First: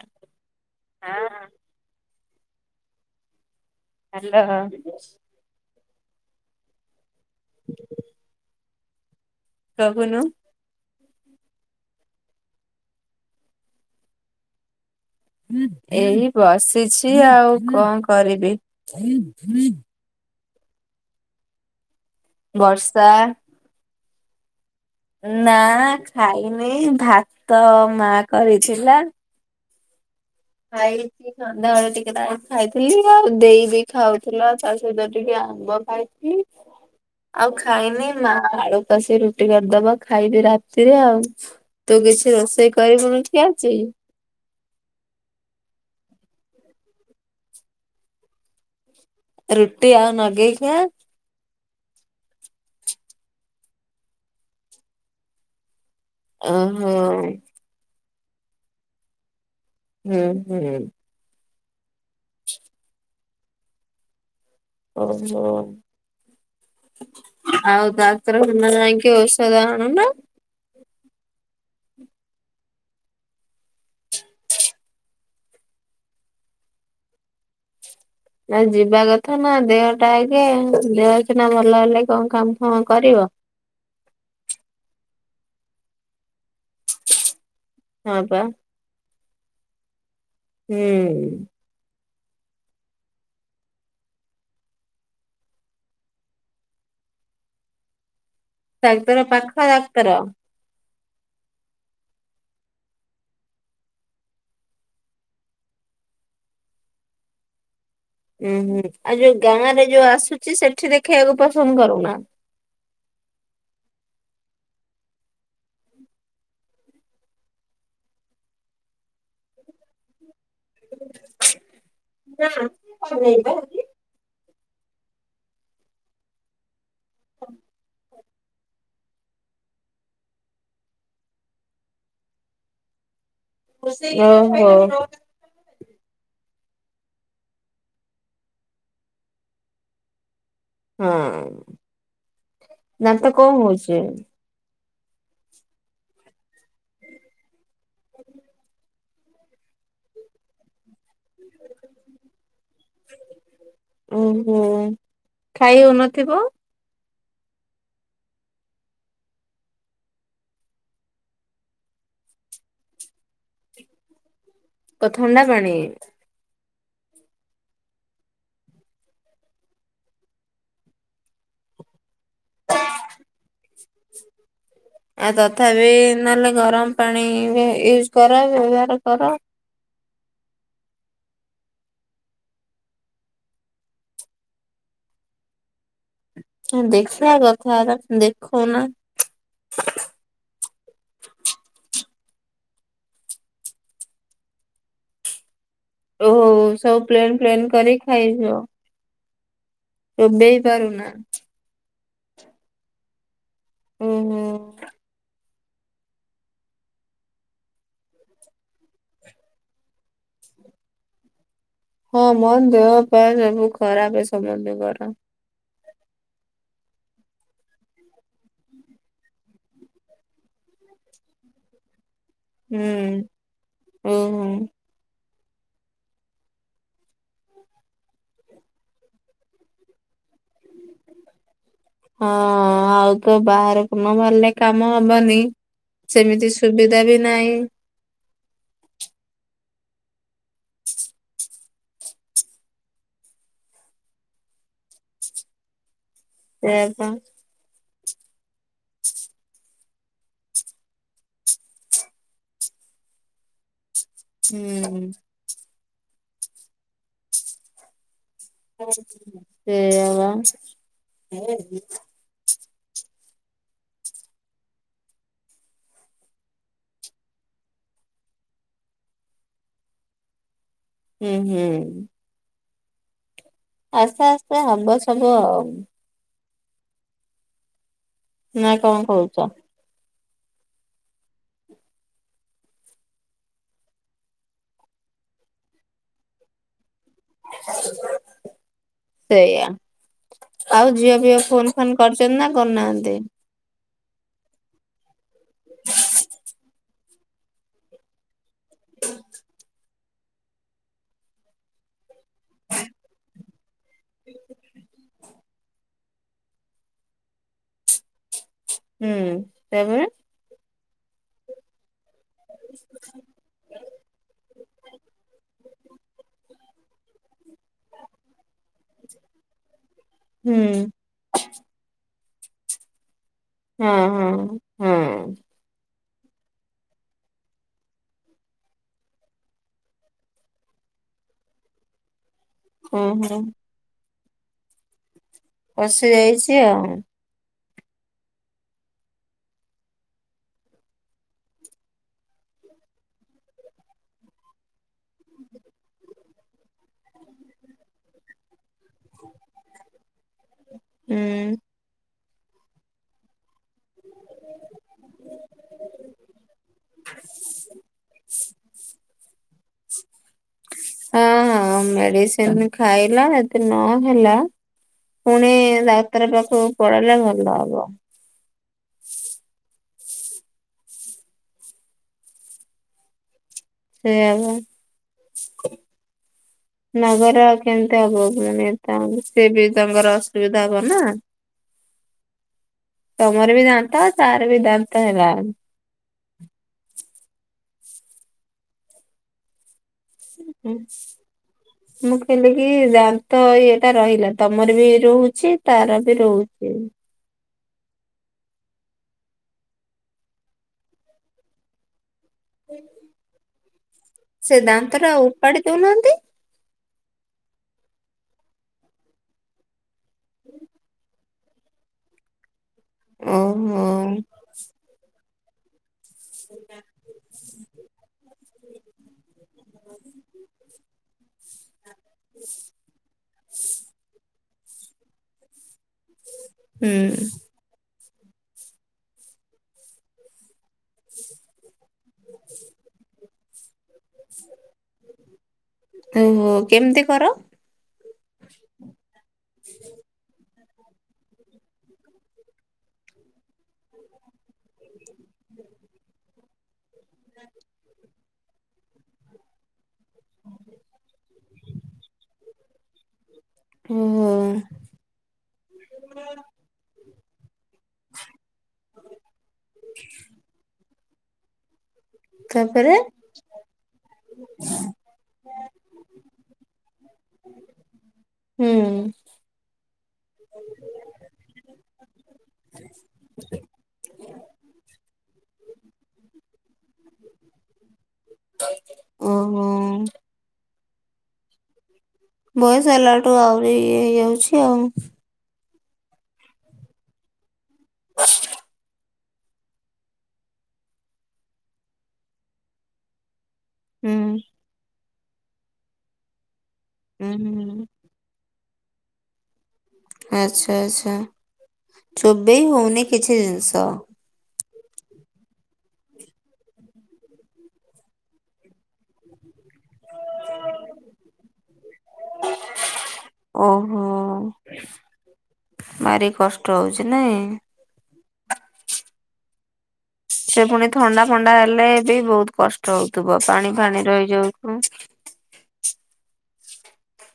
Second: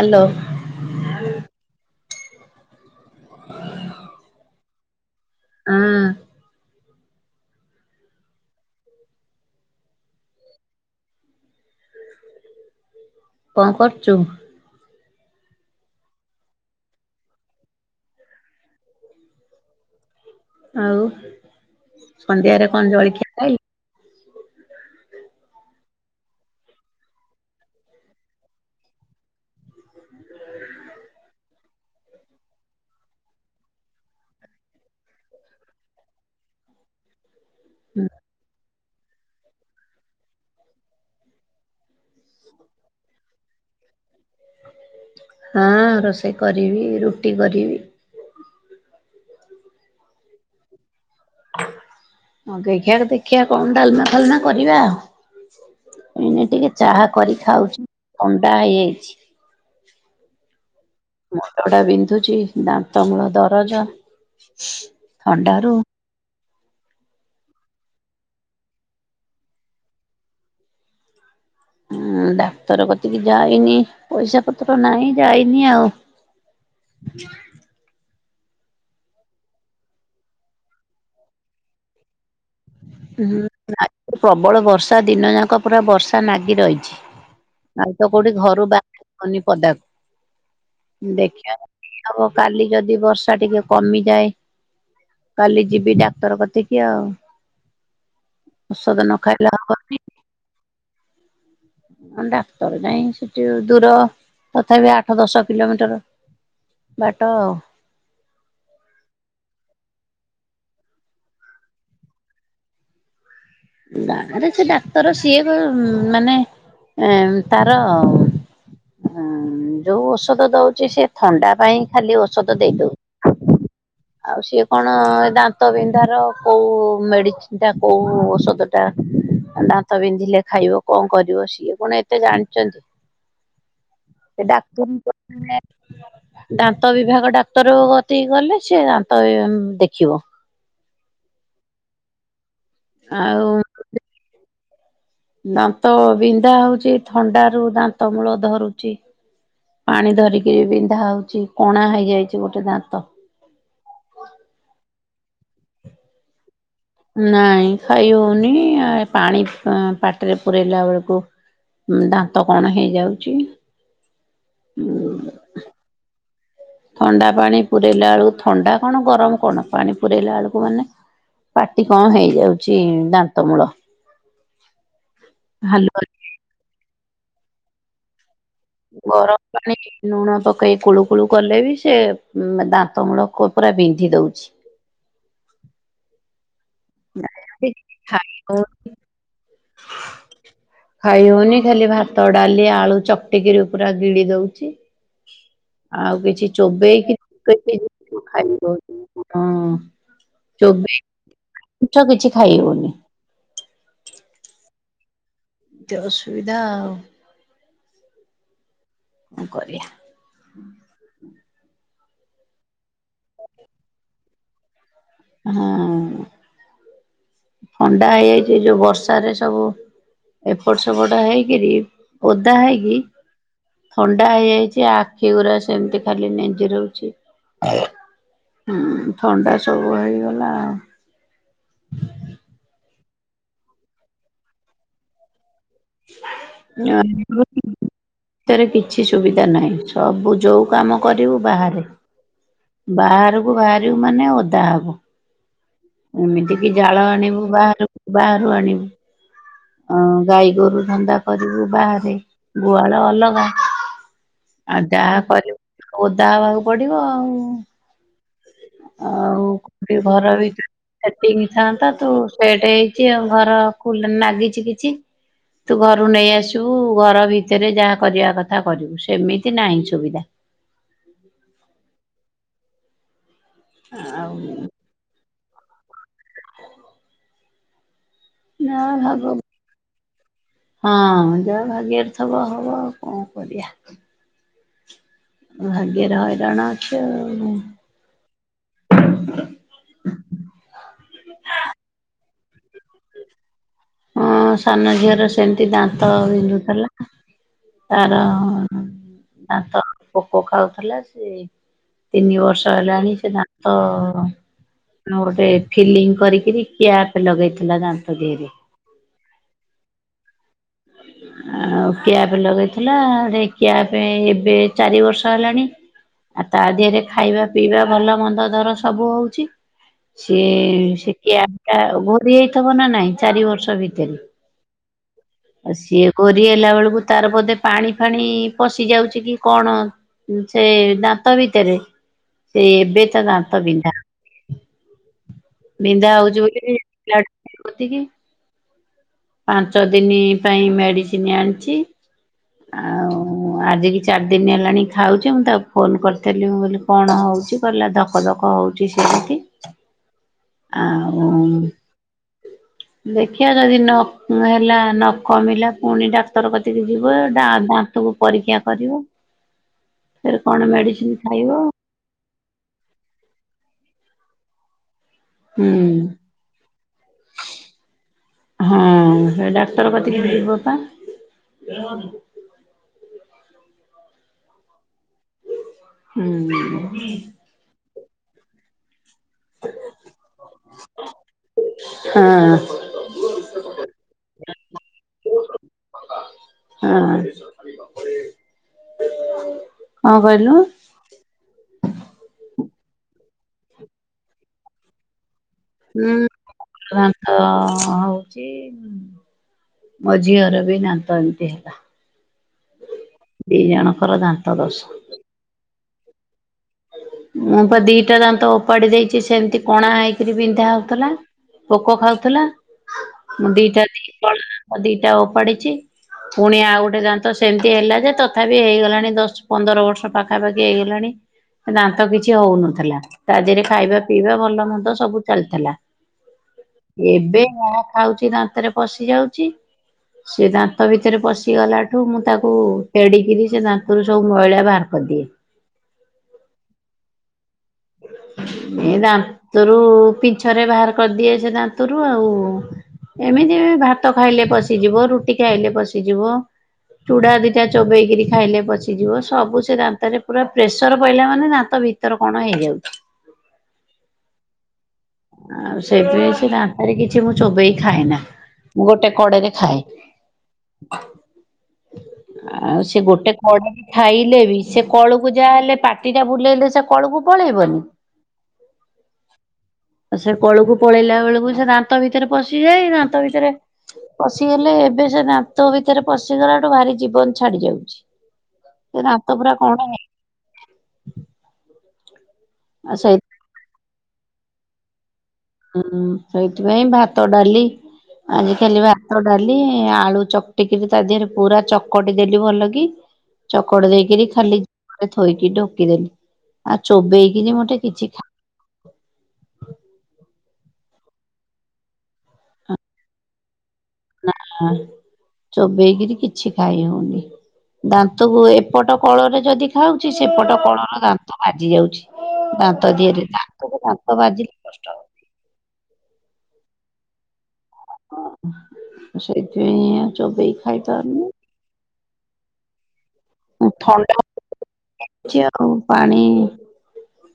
Hello. [unintelligible] [unintelligible] Hello. ହଁ। [unintelligible] କହୁନୁ। ର୍କ କରୁଛୁ? ଏଇ ବସିଛି ଆଉ କଣ କରିବି। ଆଉ ସନ୍ଧ୍ୟାରେ କଣ ବର୍ଷା ଜଳଖିଆ। ଖାଇଲୁ? ନା ଖାଇନି ଭାତ ମା କରିଥିଲା। ଖାଇଚି ସନ୍ଧ୍ୟାବେଳେ ଟିକେ ଖାଇଥିଲି ଆଉ ଦେଇ ବି ଖାଉଥିଲ ତା ସହିତ ଟିକେ ଆମ୍ବ ଖାଇ [unintelligible] ଆଉ ଖାଇନି ମା ଆଳୁ ପଶି ରୁଟି କରିଦବ ଖାଇବି ରାତିରେ ଆଉ ତୁ କିଛି ରୋଷେଇ କରିବୁନୁକି ଆଜି ହଁ ରୋଷେଇ କରିବି ରୁଟି କରିବି। ରୁଟି ଆଉ ନଗେଇଖିଆ [unintelligible] ନଗେଇଖିଆ ରେ ଦେଖିବା କଣ ଡାଲମା ଫାଲମା କରିବା ଆଉ ଏଇନେ ଟିକେ ଓହୋ ଚାହା କରି ଖାଉଛି ଥଣ୍ଡା ହେଇଯାଇଛି। ହୁଁ ହୁଁ ମୁଣ୍ଡଟା ବିନ୍ଧୁଛି ଦାନ୍ତ ମୂଳ ଦରଜ। ଥଣ୍ଡାରୁ। [unintelligible] ଆଉ ଡାଟରଖାନା ଯାଇକି ଔଷଧ ଆଣୁନା ହଁ ଡାକ୍ତର କତିକି ଯାଇନି ପଇସା ପତ୍ର ନାହିଁ ଯାଇନି ଆଉ [unintelligible] ଆଉ ଯିବା କଥା ନା ଦେହଟା ଆଗେ ଦେହସିନା ଭଲ ହେଲେ କଣ କାମ ଫାମ କରିବ। ହୁଁ ପ୍ରବଳ ବର୍ଷା ଦିନ ଯାକ ପୁରା ବର୍ଷା ନାଗି ରହିଛି। ଆଉତ ହଁ କୋଉଠି ପା ଘରୁ ବାହାରି ହଉନି ପଦାକୁ ହୁଁ ଦେଖିବା ହବ କାଲି ଯଦି ବର୍ଷା ଟିକେ କମିଯାଏ କାଲି ଯିବି ଡାକ୍ତର କତିକି ଆଉ ଔଷଧ ନ ଡାକ୍ତର ଖାଇଲେ ପାଖ ଡାକ୍ତର [inaudible] ହ ଡାକ୍ତର ଯାଇ ସେଠି ଦୂର ତଥାପି ଆଠ ଦଶ କିଲୋମିଟର, ବାଟ ଉୁଁ ହୁଁ ଆଉ ଯୋଉ ଗାଁ ରେ ଯୋଉ ଆସୁଛି ସେଠି ଦେଖେଇବାକୁ ପସନ୍ଦ କରୁନା ବାରେ ସେ ଡାକ୍ତର ସିଏ କ ମାନେ ଏ ତାର ହୁଁ ଯୋଉ ଔଷଧ ଦଉଛି ସେ ଥଣ୍ଡା ପାଇଁ ଖାଲି ଔଷଧ ଦେଇ ଦଉଛି ଆଟ [unintelligible] ଆଉ ସିଏ କଣ ଦାନ୍ତ ବିନ୍ଧାର କୋଉ ମେଡିସିନ ଟା କୋଉ ଔଷଧ ଦାନ୍ତ ବିନ୍ଧିଲେ ଖାଇବ କଣ କରିବ ସିଏ କଣ ଏତେ ଜାଣିଛନ୍ତି। ସେ ଓହୋ ଡାକ୍ତର ହଁ [unintelligible] ଦାନ୍ତ ବିଭାଗ ଡାକ୍ତର କତିକି ଗଲେ ସେ ଦାନ୍ତ ଦେଖିବ ହଁ ଦାନ୍ତ ଆଉ କଣ ହଉଛି ଦାନ୍ତ ବିନ୍ଧା ହଉଛି ଥଣ୍ଡାରୁ ଦାନ୍ତ ମୂଳ ଧରୁଛି ପାଣି ଧରିକି ବିନ୍ଧା ହଉଛି କଣା ହେଇଯାଇଛି ଗୋଟେ ଦାନ୍ତ ଓହୋ ଖାଇ ହଉନଥିବ ନାଇଁ ଖାଇ ହଉନି ପାଣି ପାଟିରେ ପୁରଇଲା ବେଳକୁ ଦାନ୍ତ କଣ ହେଇଯାଉଛି ତ ଥଣ୍ଡା ପାଣି ଥଣ୍ଡା ପାଣି ପୁରାଇଲା ବେଳକୁ ଥଣ୍ଡା କଣ ଗରମ କଣ ପାଣି ପୁରାଇଲା ବେଳକୁ ମାନେ ପାଟି କଣ ହେଇଯାଉଛି ଦାନ୍ତ ମୂଳ। ଆଉ ତଥାପି ହାଲୁଆ ନହେଲେ ଗରମ ପାଣି ୟୁଜ କର ବ୍ୟବହାର କର। [inaudible] ଲୁଣ ପକେଇ କୁଳୁ କୁଳୁ କଲେ ବି ସେ ଦାନ୍ତ ମୂଳକ ପୁରା ବିନ୍ଧି ଦଉଛି। ହ ଦେଖିବା କ ଖାର ଖାଇ ଦେଖୁ ହଉ ନା [unintelligible] ଖାଇହଉନି ଖାଲି ଭାତ ଡାଲି ଆଳୁ ଚଟିକିରି ପୁରା ଗିଡି ଦଉଛି। ଆଉ କିଛି ଓହୋ ସବୁ ଚୋବେଇକି ପ୍ଲେନ୍ ପ୍ଲେନ୍ କରି ଖାଇଯ ହଁଅଁ। ରୋବେଇ ପାରୁନା। ମିଠା କିଛି ଖାଇ ହଉନି। ଉ ହୁଁ। ଏତେ ଅସୁବିଧା ଆଉ। କଣ କରିବା। ହଁ ମୋ ଦେହ ଫେହ ସବୁ ଖରାପ ସମନ୍ତିଙ୍କର। ହଁ ଅଁ। ଥଣ୍ଡା ହେଇଯାଇଚି ଯଉ ବର୍ଷାରେ ସବୁ ଏପଟ ସେପଟ ହେଇକିରି। ଓଦା ହୁଁ ହେଇକି ଥଣ୍ଡା ଓହୋ ହେଇଯାଇଚି ଆ ଆଖି ଗୁରା ସେମିତି ଖାଲି ନେଞ୍ଜରଉଚି। ହୁଁ ଥଣ୍ଡା ସବୁ ହେଇଗଲା ଆଉ। [inaudible] ହଁ ଆଉ ତ ବାହାରକୁ ନବାହାରିଲେ କାମ ହବନି। ସେମିତି ସୁବିଧା ବି ନାଇଁ। ଭିତରେ କିଛି ସୁବିଧା ନାହିଁ ସବୁ ଯୋଉ କାମ କରିବୁ ବାହାରେ। ବାହାରକୁ ବାହାରିବୁ ମାନେ ଓଦା ହବୁ। ଏମିତି କି ସେଇଆ ଜାଳ ପା ଆଣିବୁ ବାହାରକୁ ବାହାରୁ ଆଣିବୁ। [inaudible] ଅ ଗାଈ ଗୋରୁ ଧନ୍ଦା କରିବୁ ବାହାରେ ଗୁହାଳ ଅଲଗା। ଆଉ ହୁଁ ଯାହା କରିବୁ ଓଦା ହେବାକୁ ପଡିବ ଆଉ। ଆଉ କୋଉଠି ସେଇଆ ବା ଘର ବି ସେଟିଙ୍ଗ ତୁ ସେଟେଇ କି ଘର ଲାଗିଛି ନାଗିଚି କିଛି। ତୁ ଘରୁ ନେଇ ଆସିବୁ ଘର ଭିତରେ ଯାହା କରିବା କଥା କରିବୁ ସେମିତି ନାହିଁ ସୁବିଧା। ହୁଁ ହୁଁ। ଆସ୍ତେ ଆଉ ଆସ୍ତେ ହବ ସବୁଆଉ। ନା ନାଁ କଣ ହ [inaudible] କହୁଛ ହଁ ଯାହା ଭାଗ୍ୟରେଥବ ହବ ଆଉ କଣ କରିବା। ଭାଗ୍ୟରେ ହଇରାଣ ଅଛିଆଉ। ହ ସେଇଆା ଆଉ ଝିଅ ଫିଅ ଫୋନ ଫାନ କରିଛନ୍ତି ନା କରୁନାହାନ୍ତି? ହଁ ସାନ ଝିଅର ସେମତି ଦାନ୍ତ ବିନ୍ଧୁଥେଲା। ତାର ଅ ଁ ଦାନ୍ତ ପୋକ ଖାଉଥିଲା ଜେ ତିନି ବର୍ଷ ହେଲାଣି ସେ ଦା ତ ମୁଁ ଗୋଟେ ଫିଲିଙ୍ଗ କରିକି କ୍ୟାପ ଲଗେଇ ହେଲା ଦାନ୍ତ ଦିହରେ। ହୁଁ ତାପରେ। ଆଉ। କ୍ୟାପ ଲଗେଇଥିଲା କ୍ୟାପ୍ ଏବେ ଚାରି ବର୍ଷ ହେଲାଣି। ଆଉ ତା ଦିହରେ ଖାଇବା ପିଇବା ଭଲ ମନ୍ଦ ଧର ସବୁ ହଉଛି ସିଏ ହୁଁ ସେ କ୍ୟା ହେଟା ଘୋରି ହେଇଥିବ ନା ନାଇଁ ଚାରି ବର୍ଷ। ହଁ ଭିତରେ। ହଁ। ହଁ ଆଉ ସିଏ କୋରି ହେଲା ବେଳକୁ ତାର ବୋଧେ ପାଣି ଫାଣି ପଶି ଯାଉଛି କି କଣ। ସେ ଦାନ୍ତ ଭିତରେ। ଏ ଏବେ ତା ଓହୋ ଦାନ୍ତ ବିନ୍ଧା ପଶି ବିନ୍ଧା ହଉଛି ଯାଇଛି ବୋଲିକି। ଆଉ। ପୋତିକି। ପାଞ୍ଚ ଦିନ ପାଇଁ ମେଡିସିନ ଆଣିଚି। ମୁଁ ଆଜିକି ଚାରି ଦିନ ହେଲାଣି ଖାଉଚି। ମୁଁ ତାକୁ ଫୋନ କରିଥିଲି ମୁଁ କହିଲି କଣ ହଉଚି? କହିଲା ଧକ ଧକ ହଉଚି ସେମିତି। ହୁଁ ଆଉଁ ଦେଖିବା ଯଦି ନ ହେଲା ନ କମିଲା ପୁଣି ଡାକ୍ତର କତିକି ଯିବ। ଡା ବା ସବୁ ପରୀକ୍ଷା କରିବ। ଫେରେ କଣ ମେଡିସିନ ହଁ ଖାଇବ ହଁ ମେଡିସିନ ଖାଇଲା ଯଦି ନହେଲା। ପୁଣି ହୁଁ ଡାକ୍ତର ପାଖକୁ ପଳେଇଲେ ଭଲ ହବ। ହଁ ସେ ଡାକ୍ତର କତି କି ଯିବ ପା। ସେଇଆ ପା ହୁଁ ନ ଗଲେ ଆଉ କେମିତି ହବ। ପୁଣି ତା ବୋଲି ସିଏ ବି ତାଙ୍କର ଅସୁବିଧା ହବ ନା? ହଁ। ତମର ବି ଦାନ୍ତ ଆଉ ତାର ବି ଦାନ୍ତ ହେଲା? ହଁ। କହିଲୁ ଉଁ ମୁଁ କହିଲି କି ଦାନ୍ତ ଇଏଟା ରହିଲା ତମର ବି ରହୁଚି। ତାର ବି ରହୁଚି। ତ ହଉଚି। ମୋ ଝିଅର ବି ଦାନ୍ତ ଏମତି ହେଲା। ହୁଁ ଦି ଜଣଙ୍କର ଦାନ ସେ ଦାନ୍ତ ଟା ଆ ଉପାଡି ଦଉ ନାହାଁନ୍ତି? ମୁଁ ପା ଦିଟା ଦାନ୍ତ ଓପାଡି ଦେଇଚି। ସେମିତି କଣା ହେଇକିରି ବିନ୍ଧା ହଉଥିଲା। ପୋକ ଖାଉଥିଲା ମୁଁ ଓହୋ ଦିଟା କଲ ଦାନ୍ତ ଦିଟା ଓପାଡିଚି। ପୁଣି ଆଉ ଗୋଟେ ଦାନ୍ତ ସେମିତି ହେଲା ଯେ ତଥାପି ହେଇଗଲାଣି ଦଶ ପନ୍ଦର ବର୍ଷ ପାଖାପାଖି ହେଇଗଲାଣି। ଦାନ୍ତ କିଛି ହଉନଥିଲା ତା ଦେହରେ ଖାଇବା ପିଇବା ଭଲ ମନ୍ଦ ସବୁ ଚାଲିଥିଲା। ହୁଁ। ଏବେ ଯାହା ଖାଉଚି ଦାନ୍ତରେ ପଶି ଯାଉଚି। ସେ ଦାନ୍ତ ଭିତରେ ପଶିଗଲାଠୁ ମୁଁ ତାକୁ ଫେଡ଼ିକିରି ସେ ଦାନ୍ତରୁ ସବୁ ମଇଳା ବାହାର କରିଦିଏ। ଓହୋ କେମିତି କର? ଏ ଦାନ୍ତରୁ ପିଁଛ ରେ ବାହାର କରିଦିଏ ସେ ଦାନ୍ତରୁ ଆଉ। ଏମିତି ଭାତ ଖାଇଲେ ପଶିଯିବ ରୁଟି ଖାଇଲେ ପଶିଯିବ। ଚୁଡା ଦିଟା ଚୋବେଇକିରି ଖାଇଲେ ପଶି ସେ ଯିବ ସବୁ ସେ ଦାନ୍ତରେ ପୁରା ପ୍ରେସର ପଇଲା ମାନେ ଦାନ୍ତ ଭିତର କଣ ହେଇଯାଉଚି? ଓହୋ। ଆଉ ସେଥି ପାଇଁ ସେ ଦନ୍ତାରେ କିଛି ମୁଁ ଚୋବେଇ ଖାଏ ନା। ମୁଁ ଗୋଟେ କଡରେ ଖାଏ। ହଁ ଆଉ ସେ ଗୋଟେ କଡରେ ଖାଇଲେ ବି ସେ କଳୁକୁ ଯାହା ହେଲେ ପାଟି ଟା ବୁଲେଇଲେ ସେ କଳକୁ ପଳେଇବନି? ହୁଁ। ଆଉ ସେ କଳୁକୁ ପଳେଇଲା ବେଳକୁ ସେ ଦାନ୍ତ ଭିତରେ ପଶିଯାଏ। ଦାନ୍ତ ଭିତରେ ପଶିଗଲେ ଏବେ ସେ ଦନ୍ତ ଭିତରେ ପଶିଗଲାଠୁ ଭାରି ଜୀବନ ଛାଡି ଯାଉଚି। ସେ ଦନ୍ତ ପୁରା ଓହୋ କଣ ହେ ବୟସ ଆଉ ସେଇ ହେଲାଠୁ ଆହୁରି ଇଏ ହେଇଯାଉଚି ଆଉ। ହୁଁ ସେଇଥିପାଇଁ ଭାତ, ଡାଲି ଆଜି ଖାଲି ଭାତ, ଡାଲି, ଆଳୁ ଚକଟିକିରି ତା ଦେହରେ ପୁରା ଚକଟି ଦେଲି ଭଲ କି ହ [inaudible] ଚକଡ଼ି ଦେଇକିରି ଖାଲି ଜିଭରେ ଥୋଇକି ଢକିଦେଲି। ଆଉ ହୁଁ ଚୋବେଇକିରି ମୋଟେ ହୁଁ କିଛି ଖା ଆଚ୍ଛା ଆଚ୍ଛା ଚୋବେଇ ହଉନି କିଛି ଜିନିଷ? ନାଁ। ଚୋବେଇକିରି କିଛି ଖାଇହଉନି। ଦାନ୍ତକୁ ଏପଟ କଳରେ ଯଦି ଦେ ହଉଛି ସେପଟ କଳର ଦାନ୍ତ ବାଜି ଯାଉଛି। ଦାନ୍ତ ଦିରେ ଦାନ୍ତରେ ଓହୋ ଦାନ୍ତ ବାଜିଲେ କଷ୍ଟ ହବ। ଭାରି କଷ୍ଟ ହଉଚି ନାଇଁ? ସେଇଥିପାଇଁ ଚୋବେଇ ସେ ପୁଣି ଥଣ୍ଡା ଖାଇପାରୁନି ଫଣ୍ଡା ହେଲେ ବି ବହୁତ କଷ୍ଟ ହଉଥିବ ପାଣି ଫାଣି ରହିଯାଉଥିବ। ଯଉ ପାଣି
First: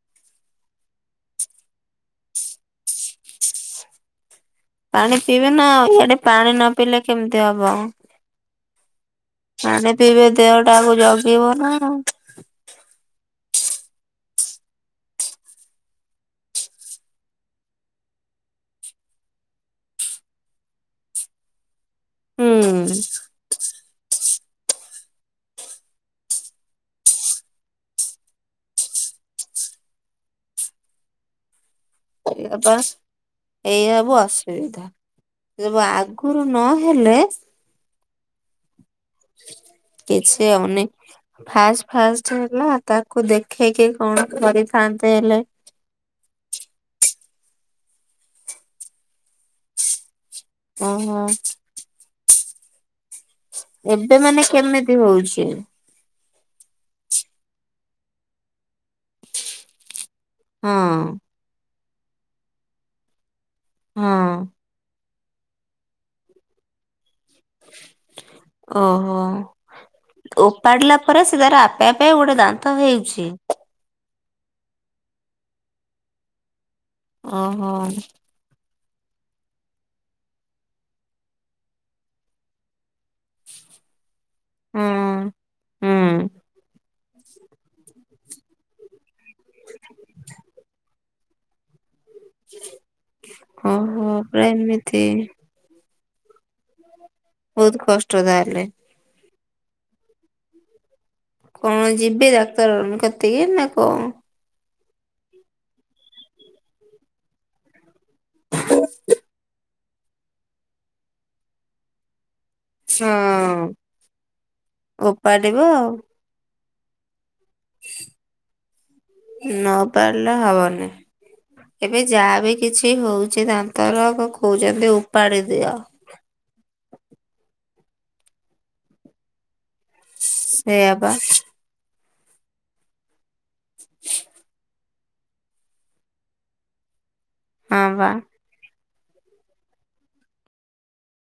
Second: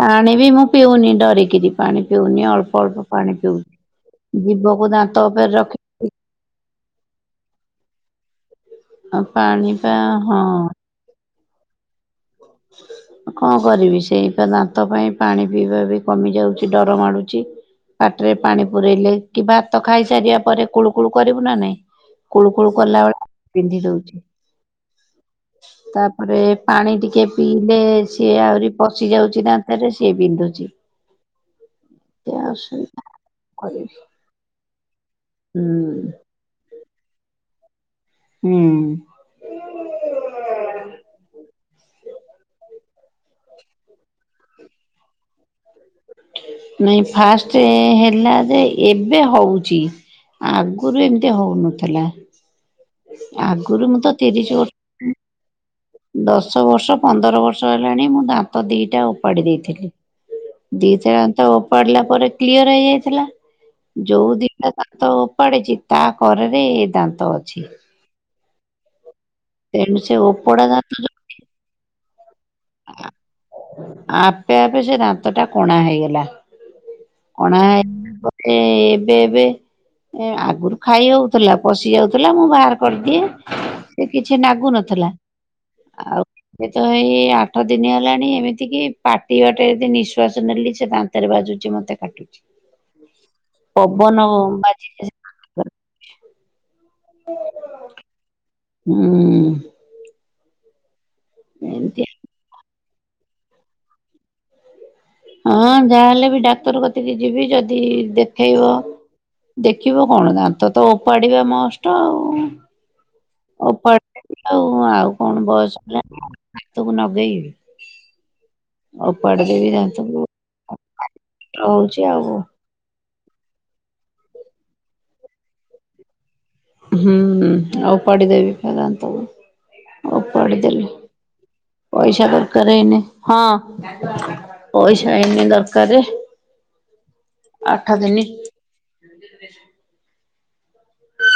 ପାଣି ବି ମୁଁ ପିଉନି ଡରିକିରି ପାଣି ପିଉନି ଅଳ୍ପ ଅଳ୍ପ ପାଣି ପିଉଛିି। ଜିଭ ପାଣି ପିଇବେ ନା ଆଉ ଇଆଡେ ପାଣି ନ ପିଇଲେ କେମିତି ହବ? ପାଣି ପା ପିଇବେ ହଁ ଦେହ ଟାକୁ ଜଗିବ ନା। କଣ କରିବି ସେଇ ଦାନ୍ତ ପାଇଁ ପାଣି ପିଇବା ବି କମି ଯାଉଛି ଡର ମାଡୁଛି। ପାଟିରେ ପାଣି ପୁରଇଲେ କି ଭାତ ଖାଇସାରିବା ପରେ କୁଳୁ କୁଳୁ କରିବୁ ନା ନାଇଁ? କୁଳୁ କୁଳୁ କଲା ହୁଁ ବେଳେ ବିନ୍ଧି ଦଉଛି ତାପରେ ପାଣି ଟିକେ ପିଇଲେ ସିଏ ଆହୁରି ପଶି ଯାଉଛି ଦାନ୍ତ ରେ ସିଏ ବିନ୍ଧୁଛି। ଏମିତି ଏଇଆ ପା ଅସୁବିଧା ଏଇ କରିବି। ସବୁ ଅସୁବିଧା ଯବୁ ହୁଁ। ଆଗ ଗୁରୁ ନ ହେଲେ ହୁଁ। କିଛି ଅନେକ ଫାଷ୍ଟ ଫାଷ୍ଟ ହେଲା ତାକୁ ଦେଖେଇକି କଣ କରିଥାନ୍ତେ ହେଲେ? ନାଇଁ ଫାଷ୍ଟ ହେଲା ଯେ ଏବେ ହଉଛି। ଆଗରୁ ଓହୋ ଏମିତି ହଉନଥିଲା ଆଗରୁ ମୁଁ ତ ଏବେ ମାନେ ତିରିଶ ବର୍ଷ କେମିତି ହଉଛି। ଦଶ ବର୍ଷ ପନ୍ଦର ବର୍ଷ ହେଲାଣି ମୁଁ ଦାନ୍ତ ଦିଟା ଓପାଡି ଦେଇଥିଲି। ହଁ ଦିଥର ଦାନ୍ତ ଉପାଡିଲା ପରେ କ୍ଲିୟର ହେଇଯାଇଥିଲା ହଁ ଯୋଉ ଦି ଟା ଦାନ୍ତ ଉପାଡିଛି ତା କରରେ ଦାନ୍ତ ଅଛି। ଓହୋ ତେଣୁ ସେ ଓପଡା ଦାନ୍ତ ଓପାଡିଲା ଯୋଉ ପରେ ତାର ଆପେ ଆପେ ଗୋଟେ ଦାନ୍ତ ହେଉଛି। ଆପେ ଆପେ ସେ ଦାନ୍ତ ଟା କଣା ହେଇଗଲା କଣା ଓହୋ ହେଇ ଏ ଏବେ ଏବେ ଆଗରୁ ଖାଇ ହଉଥିଲା ପଶି ଯାଉଥିଲା ମୁଁ ବାହାର କରିଦିଏ ସେ କିଛି ନାଗୁ ହୁଁ ନଥିଲା ଆଉ ହୁଁ ତ ଏଇ ଆଠ ଦିନି ହେଲାଣି ଏମିତିକି ପାଟି ବାଟେ ଯଦି ନିଃଶ୍ୱାସ ନେଲି ସେ ଦାନ୍ତରେ ବାଜୁଛି ମୋତେ କାଟୁ ଓହୋ ପବନ ପୁରା ଏମିତି ବାଜିଲେ ବହୁତ କଷ୍ଟ ତାହେଲେ। ହୁଁ। କଣ ଏମିତି ଯିବି ଡାକ୍ତର କତିକି ନା କଣ? ହଁ ଯାହାହେଲେ ବି ଡାକ୍ତର କତିକି ଯିବି ଯଦି ଦେଖେଇବ ଦେଖିବ କଣ ଦାନ୍ତ ତ ଉପାଡିବା ମଷ୍ଟ ଆଉ। ହଁ ଆଉ ଆଉ କଣ ଓପାଡିବ ବୟସ ଆଉ ହେଲାଣି? ଦାନ୍ତକୁ ନଗେଇ ବି ଓପାଡ଼ି ଦେବି ଦାନ୍ତ ପାରିଲା ହବନି ଏବେ ଆଉ। ଯାହା ବି କିଛି ହଉଛି ଦାନ୍ତର କହୁଛନ୍ତି ଉପାଡି ଦିଅ। ହୁଁ ଆଉ ଓପାଡ଼ିଦେବି ପା ଦାନ୍ତକୁ ଓପାଡିଦେଲି। ସେଇଆ ବା ପଇସା ଦରକାର ଏଇନେ ହଁ ପଇସା ଏଇନେ ଦରକାର ହଁ ଆଠ ବା। ଦିନି